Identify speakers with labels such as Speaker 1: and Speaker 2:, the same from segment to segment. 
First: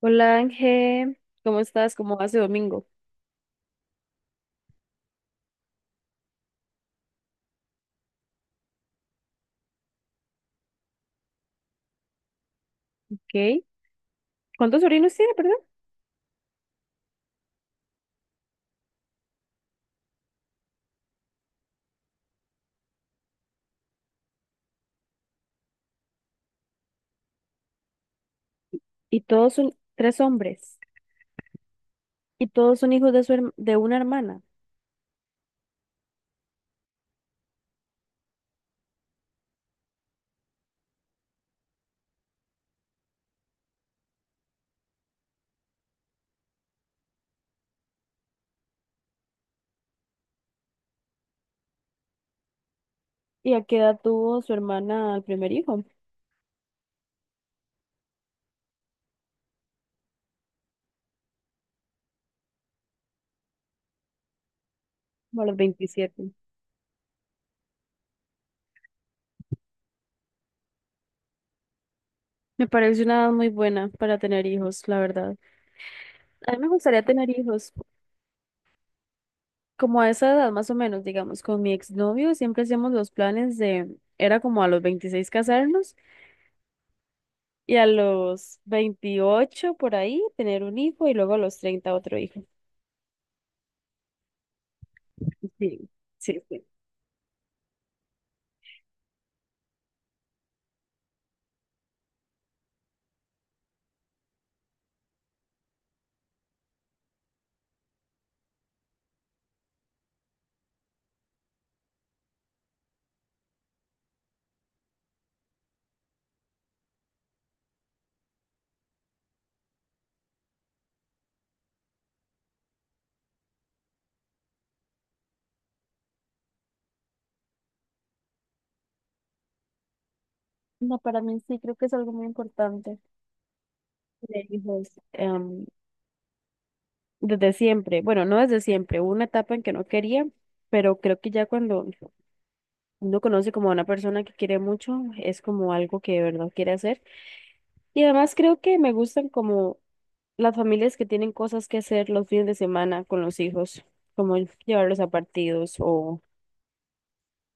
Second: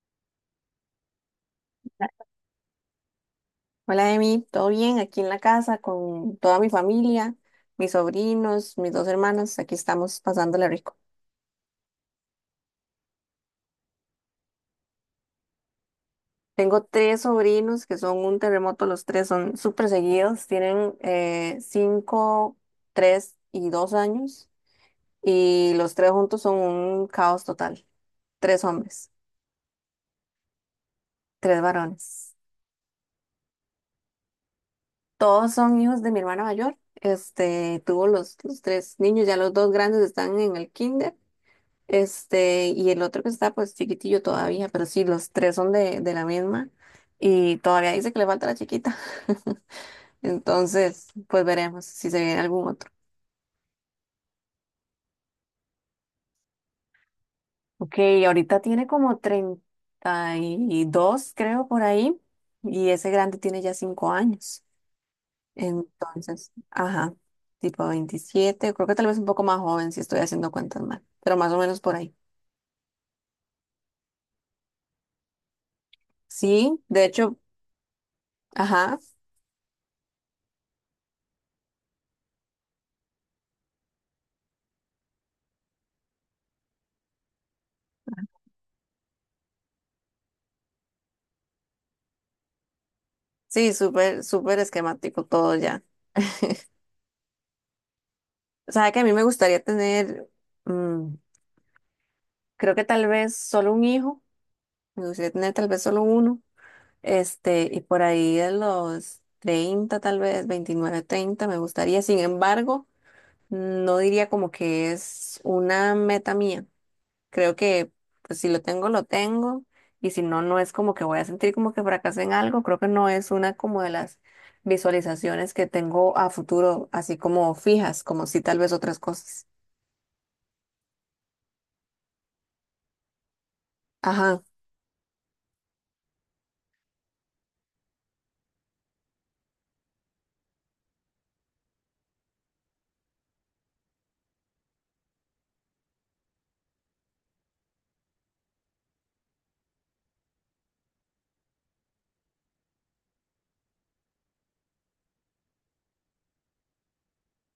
Speaker 1: Hola Ángel, ¿cómo estás? ¿Cómo vas de domingo?
Speaker 2: Hola, Emi, ¿todo bien? Aquí en la casa con toda mi familia, mis sobrinos, mis dos hermanas, aquí estamos pasándola rico.
Speaker 1: ¿Ok? ¿Cuántos sobrinos tiene, perdón?
Speaker 2: Tengo tres sobrinos que son un terremoto, los tres son súper seguidos, tienen 5, 3 y 2 años, y los tres juntos son un caos total. Tres hombres,
Speaker 1: Y todos son tres hombres.
Speaker 2: tres varones.
Speaker 1: Y todos son hijos de una hermana.
Speaker 2: Todos son hijos de mi hermana mayor, tuvo los tres niños, ya los dos grandes están en el kinder. Y el otro que está pues chiquitillo todavía, pero sí, los tres son de la misma, y todavía dice que le falta la chiquita. Entonces, pues veremos si se viene algún otro.
Speaker 1: ¿Y a qué edad tuvo su hermana al primer hijo?
Speaker 2: Ok, ahorita tiene como 32, creo, por ahí, y ese grande tiene ya 5 años.
Speaker 1: Como a los 27.
Speaker 2: Entonces, ajá, tipo 27, creo que tal vez un poco más joven si estoy haciendo cuentas mal, pero más o menos por ahí.
Speaker 1: Me parece una edad muy buena para tener hijos, la verdad. A mí me
Speaker 2: Sí,
Speaker 1: gustaría
Speaker 2: de
Speaker 1: tener
Speaker 2: hecho,
Speaker 1: hijos
Speaker 2: ajá,
Speaker 1: como a esa edad, más o menos, digamos. Con mi exnovio siempre hacíamos los planes de, era como a los 26 casarnos y a los 28 por ahí tener un hijo y luego a los 30 otro hijo.
Speaker 2: sí, súper, súper esquemático todo ya.
Speaker 1: Sí, sí, sí.
Speaker 2: O sea, que a mí me gustaría tener, mm, creo que tal vez solo un hijo, me gustaría tener tal vez solo uno, y por ahí de los 30, tal vez 29, 30, me gustaría. Sin embargo, no diría como que es una meta mía. Creo que, pues, si lo tengo, lo tengo, y si no, no es como que voy a sentir como que fracasé en algo. Creo que no es una como de las visualizaciones que tengo a futuro, así como fijas, como si tal vez otras cosas.
Speaker 1: No, para mí sí creo que es algo muy importante.
Speaker 2: Ajá.
Speaker 1: De hijos, desde siempre, bueno, no desde siempre, hubo una etapa en que no quería, pero creo que ya cuando uno conoce como a una persona que quiere mucho, es como algo que de verdad quiere hacer. Y además creo que me gustan como las familias que tienen cosas que hacer los fines de semana con los hijos, como llevarlos a partidos o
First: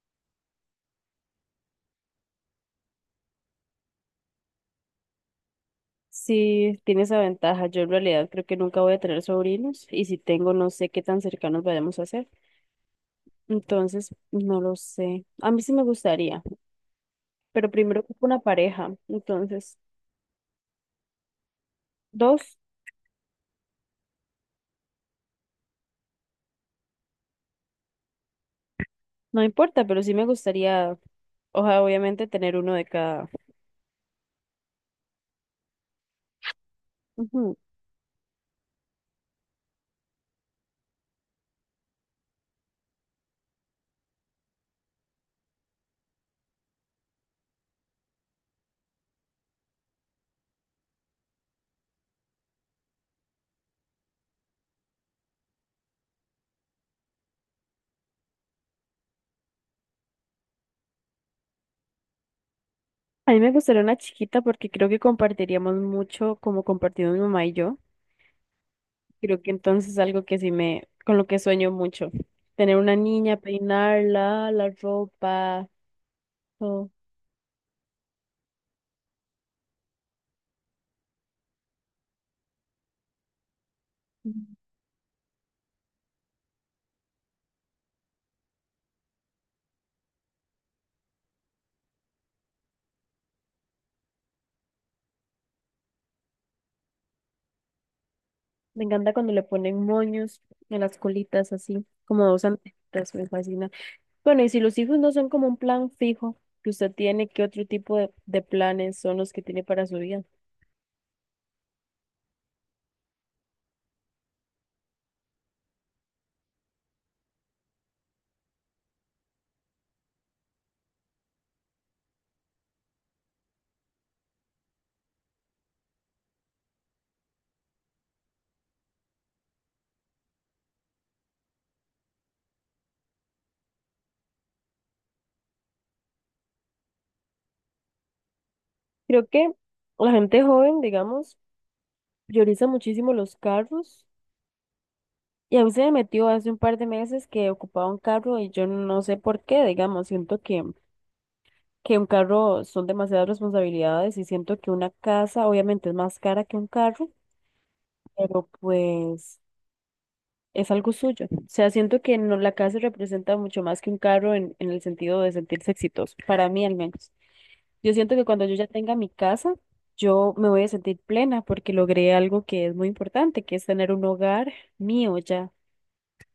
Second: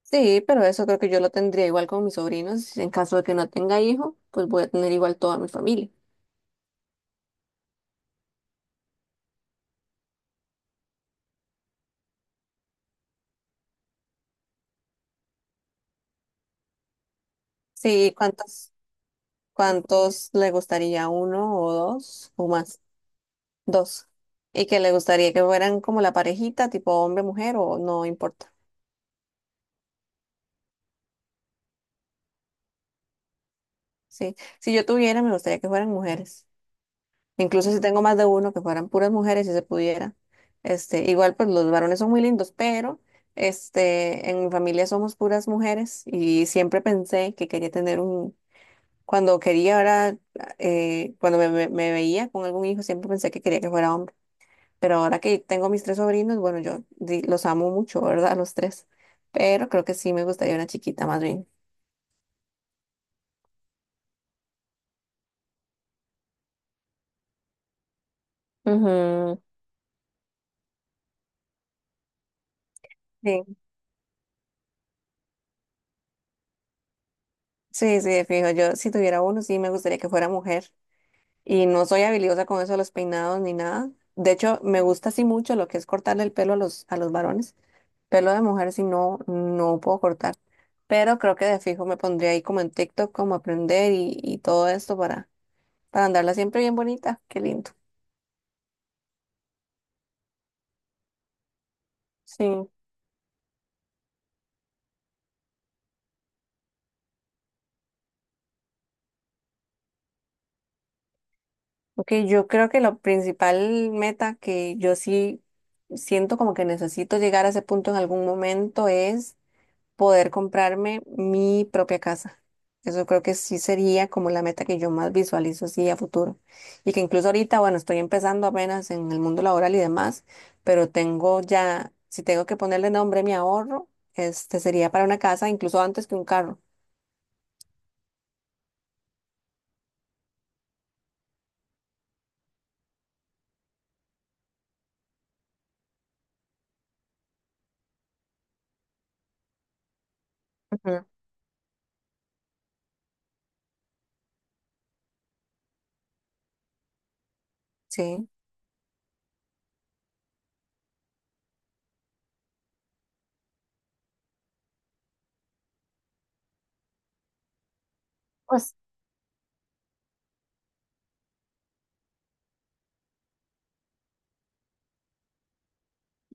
Speaker 2: Sí, pero eso creo que yo lo tendría igual con mis sobrinos. En caso de que no tenga hijo, pues voy a tener igual toda mi familia.
Speaker 1: si tiene esa ventaja. Yo en realidad creo que nunca voy a tener sobrinos y si tengo, no sé qué tan cercanos vayamos a hacer. Entonces, no lo sé. A mí sí me gustaría, pero primero
Speaker 2: Sí,
Speaker 1: ocupo una
Speaker 2: ¿cuántos,
Speaker 1: pareja. Entonces,
Speaker 2: cuántos le gustaría? ¿Uno o dos o
Speaker 1: dos,
Speaker 2: más? Dos. Y que le gustaría que fueran como la parejita, tipo hombre-mujer, o no importa.
Speaker 1: no importa, pero sí me gustaría, ojalá obviamente tener uno de cada.
Speaker 2: Sí, si yo tuviera, me gustaría que fueran mujeres.
Speaker 1: Ujú.
Speaker 2: Incluso si tengo más de uno, que fueran puras mujeres, si se pudiera. Igual, pues los varones son muy lindos, pero... en mi familia somos puras mujeres y siempre pensé que quería tener un, Cuando quería ahora, cuando me veía con algún hijo, siempre pensé que quería que fuera hombre. Pero ahora que tengo mis tres sobrinos, bueno, yo los amo mucho, ¿verdad? A los tres. Pero creo que sí me gustaría una chiquita más bien.
Speaker 1: A mí me gustaría una chiquita porque creo que compartiríamos mucho como compartimos mi mamá y yo.
Speaker 2: Ujú.
Speaker 1: Creo que entonces es algo que sí me, con lo que sueño mucho. Tener una niña,
Speaker 2: Sí,
Speaker 1: peinarla, la ropa, todo.
Speaker 2: sí, sí, de fijo. Yo, si tuviera uno, sí me gustaría que fuera mujer. Y no soy habilidosa con eso de los peinados ni nada. De
Speaker 1: Ujú.
Speaker 2: hecho, me gusta así mucho lo que es cortarle el pelo a los varones. Pelo de mujer, si no, no puedo cortar. Pero creo que de fijo me pondría ahí como en TikTok, como aprender y todo esto para andarla siempre bien bonita. Qué lindo.
Speaker 1: Me encanta cuando le ponen moños en las colitas así, como dos
Speaker 2: Sí.
Speaker 1: antenitas, me fascina. Bueno, y si los hijos no son como un plan fijo que usted tiene, ¿qué otro tipo de planes son los que tiene para su vida?
Speaker 2: Ok, yo creo que la principal meta, que yo sí siento como que necesito llegar a ese punto en algún momento, es poder comprarme mi propia casa. Eso creo que sí sería como la meta que yo más visualizo así a futuro. Y que incluso ahorita, bueno, estoy empezando apenas en el mundo laboral y demás, pero tengo ya, si tengo que ponerle nombre a mi ahorro, este sería para una casa, incluso antes que un carro.
Speaker 1: Creo que la gente joven, digamos, prioriza muchísimo los carros. Y a mí se me metió hace un par de meses que ocupaba un carro y yo no sé por qué, digamos, siento
Speaker 2: Ujú.
Speaker 1: que un carro son demasiadas responsabilidades y siento que una casa obviamente es más cara que un carro,
Speaker 2: Sí.
Speaker 1: pero pues... es algo suyo. O sea, siento que no, la casa representa mucho más que un carro en el sentido de sentirse exitoso, para mí al menos. Yo siento que cuando yo ya
Speaker 2: Pues,
Speaker 1: tenga mi casa, yo me voy a sentir plena porque logré algo que es muy importante, que es tener un hogar mío ya.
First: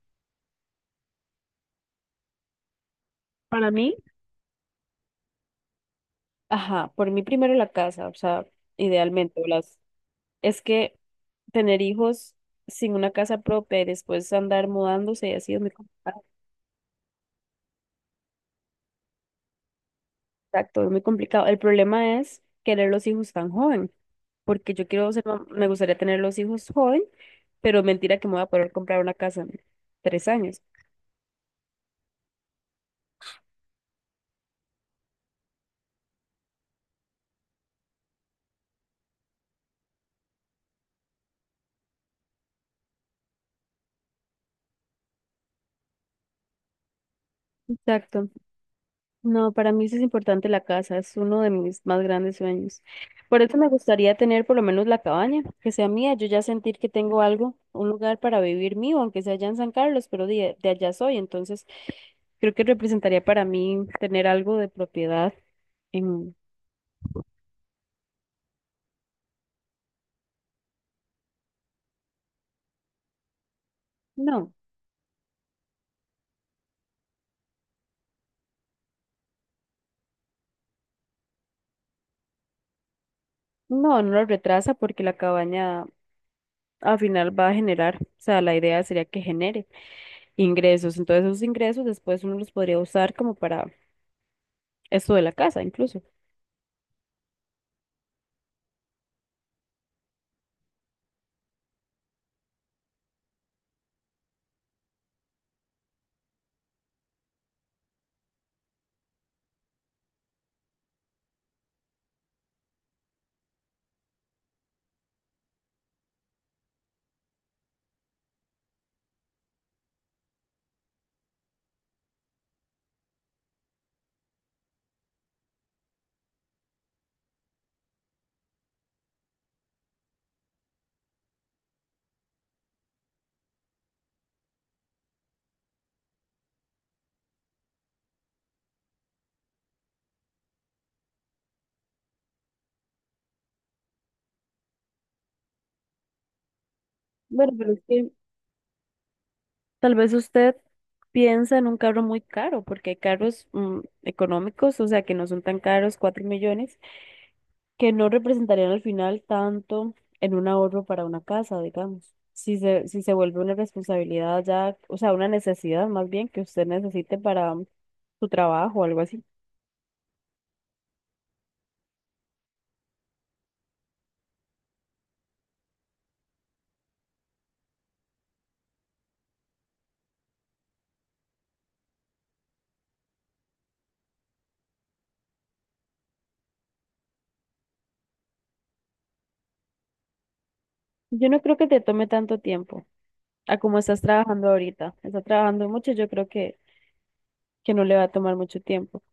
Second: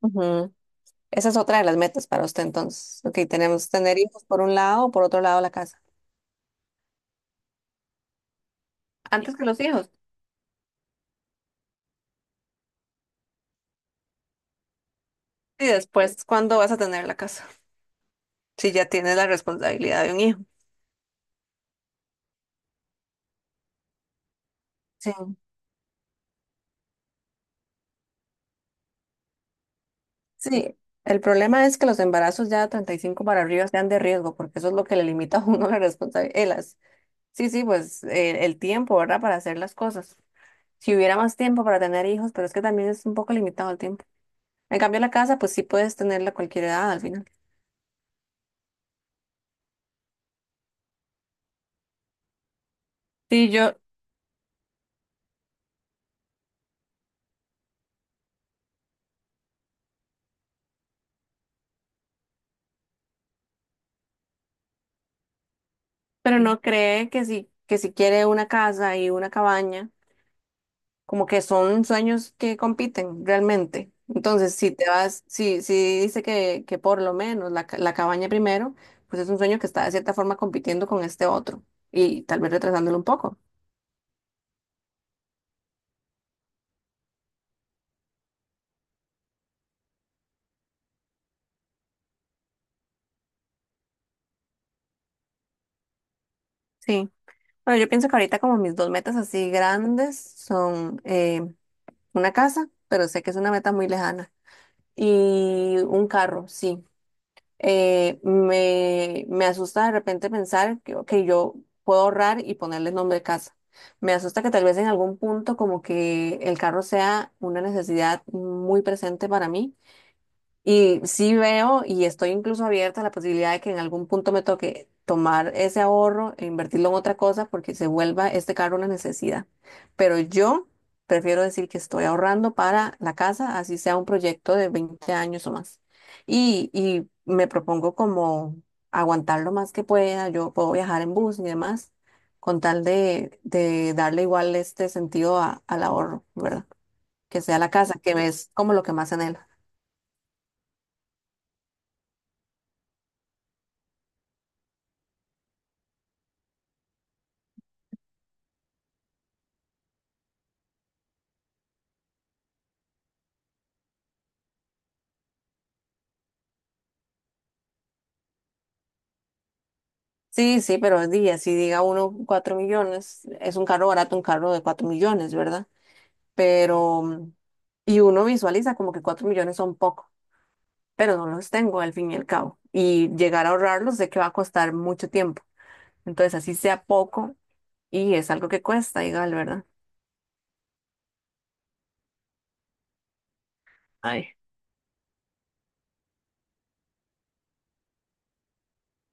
Speaker 2: Ujú. Esa es otra de las metas para usted, entonces. Ok, tenemos
Speaker 1: Para mí,
Speaker 2: tener hijos por un lado, por otro lado la casa.
Speaker 1: ajá, por mí primero la casa, o sea,
Speaker 2: Antes
Speaker 1: idealmente,
Speaker 2: que
Speaker 1: o
Speaker 2: los
Speaker 1: las,
Speaker 2: hijos.
Speaker 1: es que tener hijos sin una casa propia y después andar mudándose y así es
Speaker 2: Y
Speaker 1: muy
Speaker 2: después,
Speaker 1: complicado.
Speaker 2: ¿cuándo vas a tener la casa? Si ya tienes la responsabilidad de un hijo.
Speaker 1: Exacto, es muy complicado. El problema es querer los hijos tan joven, porque yo quiero ser,
Speaker 2: Sí.
Speaker 1: me gustaría tener los hijos joven, pero mentira que me voy a poder comprar una casa en 3 años.
Speaker 2: Sí, el problema es que los embarazos ya de 35 para arriba sean de riesgo, porque eso es lo que le limita a uno la responsabilidad. Sí, sí, pues el tiempo, ¿verdad? Para hacer las cosas. Si hubiera más tiempo para tener hijos, pero es que también es un poco limitado el tiempo. En cambio, la casa, pues sí puedes tenerla a cualquier edad al final.
Speaker 1: Exacto. No, para mí sí es importante la casa, es uno de mis más grandes sueños. Por
Speaker 2: Sí,
Speaker 1: eso me gustaría tener por lo menos la cabaña, que sea mía, yo ya sentir que tengo algo, un lugar para vivir mío, aunque sea allá en San Carlos, pero de allá soy, entonces creo que representaría para mí tener algo de propiedad en...
Speaker 2: pero sí. ¿No cree que si quiere una casa y una cabaña, como que son sueños que compiten realmente?
Speaker 1: No.
Speaker 2: Entonces, si te vas, si dice que por lo menos la, la cabaña primero, pues es un sueño que está de cierta forma compitiendo con este otro y tal vez retrasándolo un poco.
Speaker 1: No, no lo retrasa porque la cabaña al final va a generar, o sea, la idea sería que genere ingresos. Entonces esos ingresos después uno los podría usar como para esto de la casa incluso.
Speaker 2: Sí. Bueno, yo pienso que ahorita como mis dos metas así grandes son una casa, pero sé que es una meta muy lejana, y un carro, sí. Me asusta de repente pensar que, ok, yo puedo ahorrar y ponerle nombre de casa. Me asusta que tal vez en algún punto como que el carro sea una necesidad muy presente para mí, y sí veo y estoy incluso abierta a la posibilidad de que en algún punto me toque tomar ese ahorro e invertirlo en otra cosa porque se vuelva este carro una necesidad. Pero yo prefiero decir que estoy ahorrando para la casa, así sea un proyecto de 20 años o más. Y me propongo como aguantar lo más que pueda. Yo puedo viajar en bus y demás, con tal de darle igual este sentido al ahorro, ¿verdad? Que
Speaker 1: Bueno,
Speaker 2: sea la
Speaker 1: pero es
Speaker 2: casa,
Speaker 1: que
Speaker 2: que es como lo que más en...
Speaker 1: tal vez usted piensa en un carro muy caro porque hay carros económicos, o sea, que no son tan caros, 4 millones, que no representarían al final tanto en un ahorro para una casa, digamos. Si se vuelve una responsabilidad ya, o sea, una necesidad más bien que usted necesite para su trabajo o algo así.
Speaker 2: Sí, sí, pero es día, si diga uno 4 millones, es un carro barato, un carro de 4 millones, ¿verdad? Pero, y uno visualiza como que 4 millones son poco, pero no los tengo al fin y al cabo. Y llegar a ahorrarlos sé que va a costar mucho tiempo. Entonces, así sea poco, y es algo que cuesta, igual, ¿verdad?
Speaker 1: Yo no creo que te tome tanto tiempo a como estás
Speaker 2: Ay.
Speaker 1: trabajando ahorita. Estás trabajando mucho, yo creo que no le va a tomar mucho tiempo.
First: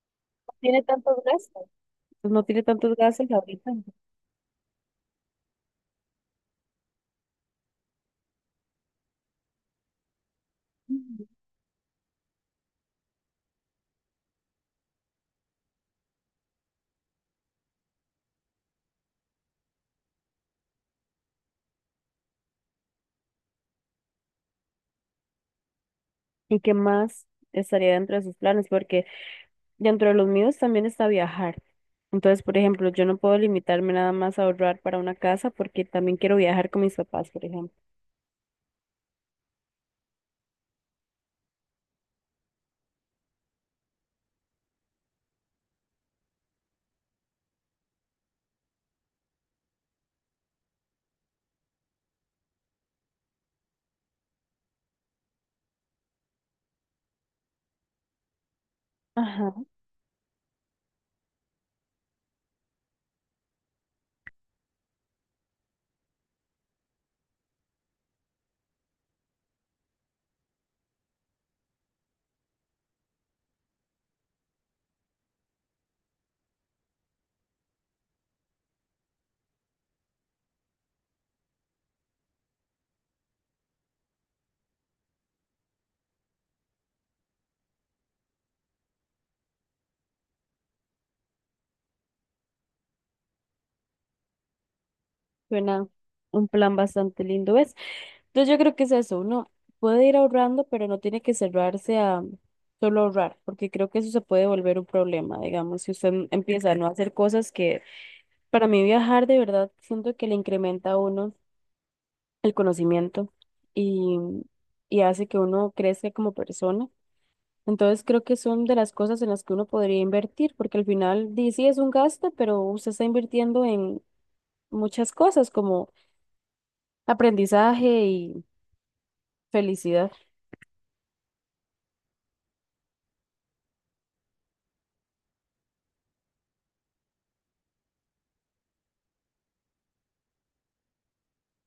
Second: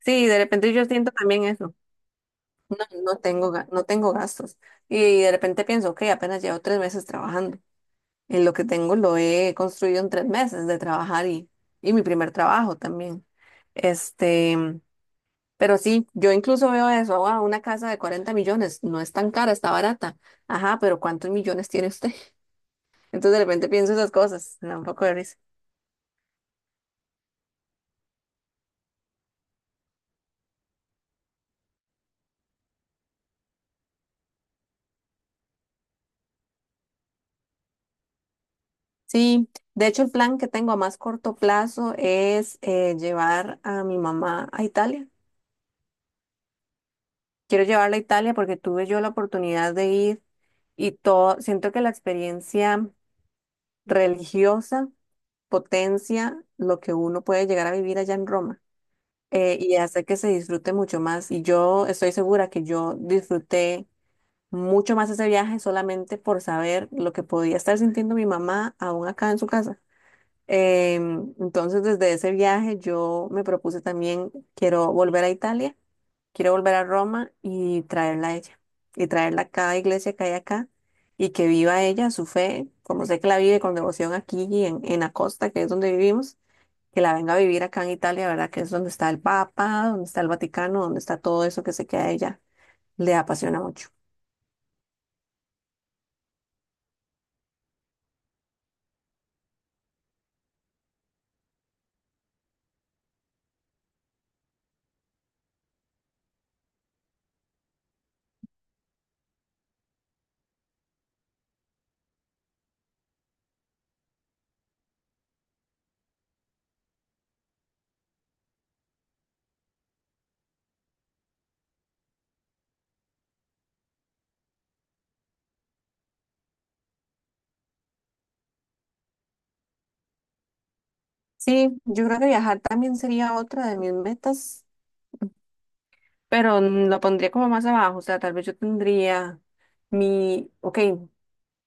Speaker 2: Sí, de
Speaker 1: No
Speaker 2: repente
Speaker 1: tiene
Speaker 2: yo siento
Speaker 1: tantos
Speaker 2: también
Speaker 1: gastos.
Speaker 2: eso.
Speaker 1: Pues no tiene
Speaker 2: No,
Speaker 1: tantos
Speaker 2: no
Speaker 1: gastos
Speaker 2: tengo, ga-
Speaker 1: ahorita.
Speaker 2: no tengo gastos. Y de repente pienso, ok, apenas llevo 3 meses trabajando. En lo que tengo lo he construido en 3 meses de
Speaker 1: Ujú.
Speaker 2: trabajar, y mi primer trabajo también. Este, pero sí, yo incluso veo eso, wow, una casa de 40 millones, no es tan cara, está barata. Ajá, pero ¿cuántos millones tiene usted? Entonces de repente pienso esas cosas, me da un poco de risa.
Speaker 1: ¿Y qué más estaría dentro de sus planes? Porque dentro de los míos también está viajar. Entonces, por ejemplo, yo no puedo limitarme nada más a ahorrar para una casa porque también quiero viajar con mis papás, por ejemplo.
Speaker 2: Sí, de hecho el plan que tengo a más corto plazo es llevar a mi mamá a Italia. Quiero llevarla a Italia porque tuve yo la oportunidad de ir, y todo, siento que la experiencia religiosa potencia lo que uno puede llegar a vivir allá en Roma,
Speaker 1: Ajá,
Speaker 2: y hace que se disfrute mucho más. Y yo estoy segura que yo disfruté mucho más ese viaje solamente por saber lo que podía estar sintiendo mi mamá aún acá en su casa. Entonces, desde ese viaje yo me propuse también, quiero volver a Italia, quiero volver a Roma y traerla a ella, y traerla a cada iglesia que hay acá. Y que viva ella su fe, como sé que la vive con devoción aquí en la costa, que es donde vivimos, que la venga a vivir acá en Italia, ¿verdad? Que es donde está el Papa, donde está el Vaticano, donde está todo eso que sé que a ella le apasiona mucho.
Speaker 1: suena un plan bastante lindo, ¿ves? Entonces yo creo que es eso, uno puede ir ahorrando, pero no tiene que cerrarse a solo ahorrar, porque creo que eso se puede volver un problema, digamos, si usted empieza a no hacer cosas que para mí viajar de verdad siento que le incrementa a uno el conocimiento y, y hace que uno crezca como persona. Entonces creo que son de las cosas en las que uno podría invertir, porque al final di, sí es un gasto, pero usted está invirtiendo en muchas cosas como aprendizaje y felicidad.
Speaker 2: Sí, yo creo que viajar también sería otra de mis metas, pero lo pondría como más abajo, o sea, tal vez yo tendría ok,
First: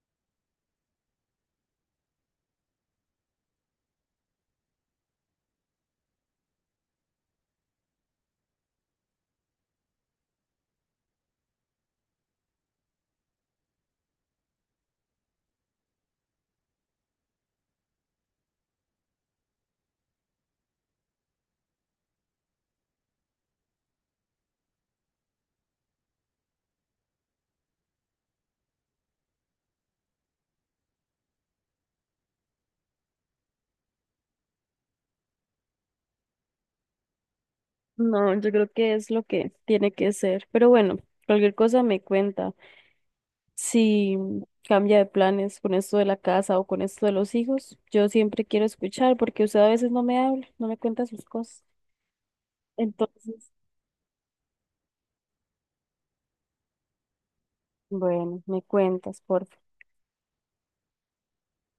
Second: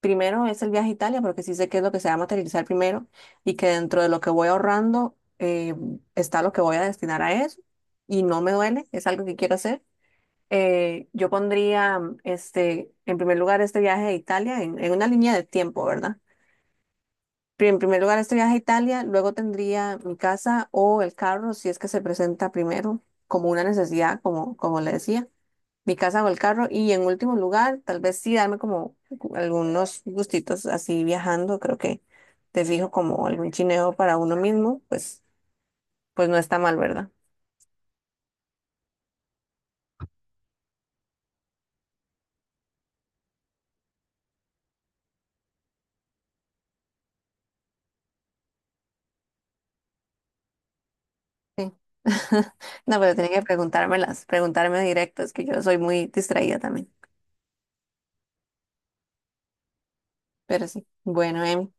Speaker 2: primero es el viaje a Italia, porque sí sé que es lo que se va a materializar primero, y que dentro de lo que voy ahorrando está lo que voy a destinar a eso, y no me duele, es algo que quiero hacer. Yo pondría, en primer lugar, este viaje a Italia, en una línea de tiempo, ¿verdad? En primer lugar este viaje a Italia, luego tendría mi casa o el carro, si es que se presenta primero, como una necesidad, como, como le decía, mi casa o el carro, y en último lugar, tal vez sí darme como algunos gustitos así viajando, creo que te fijo como algún chineo para uno mismo, pues, pues no está mal, ¿verdad?
Speaker 1: No, yo creo que es lo que tiene que ser. Pero bueno, cualquier cosa me cuenta. Si cambia de planes con esto de la casa o con esto de los hijos, yo siempre quiero escuchar porque usted a veces no me habla, no me cuenta sus cosas.
Speaker 2: Sí. No, pero tiene que
Speaker 1: Entonces,
Speaker 2: preguntármelas, preguntarme directo, es que yo soy muy distraída también.
Speaker 1: bueno, me cuentas, por
Speaker 2: Pero sí. Bueno, Em,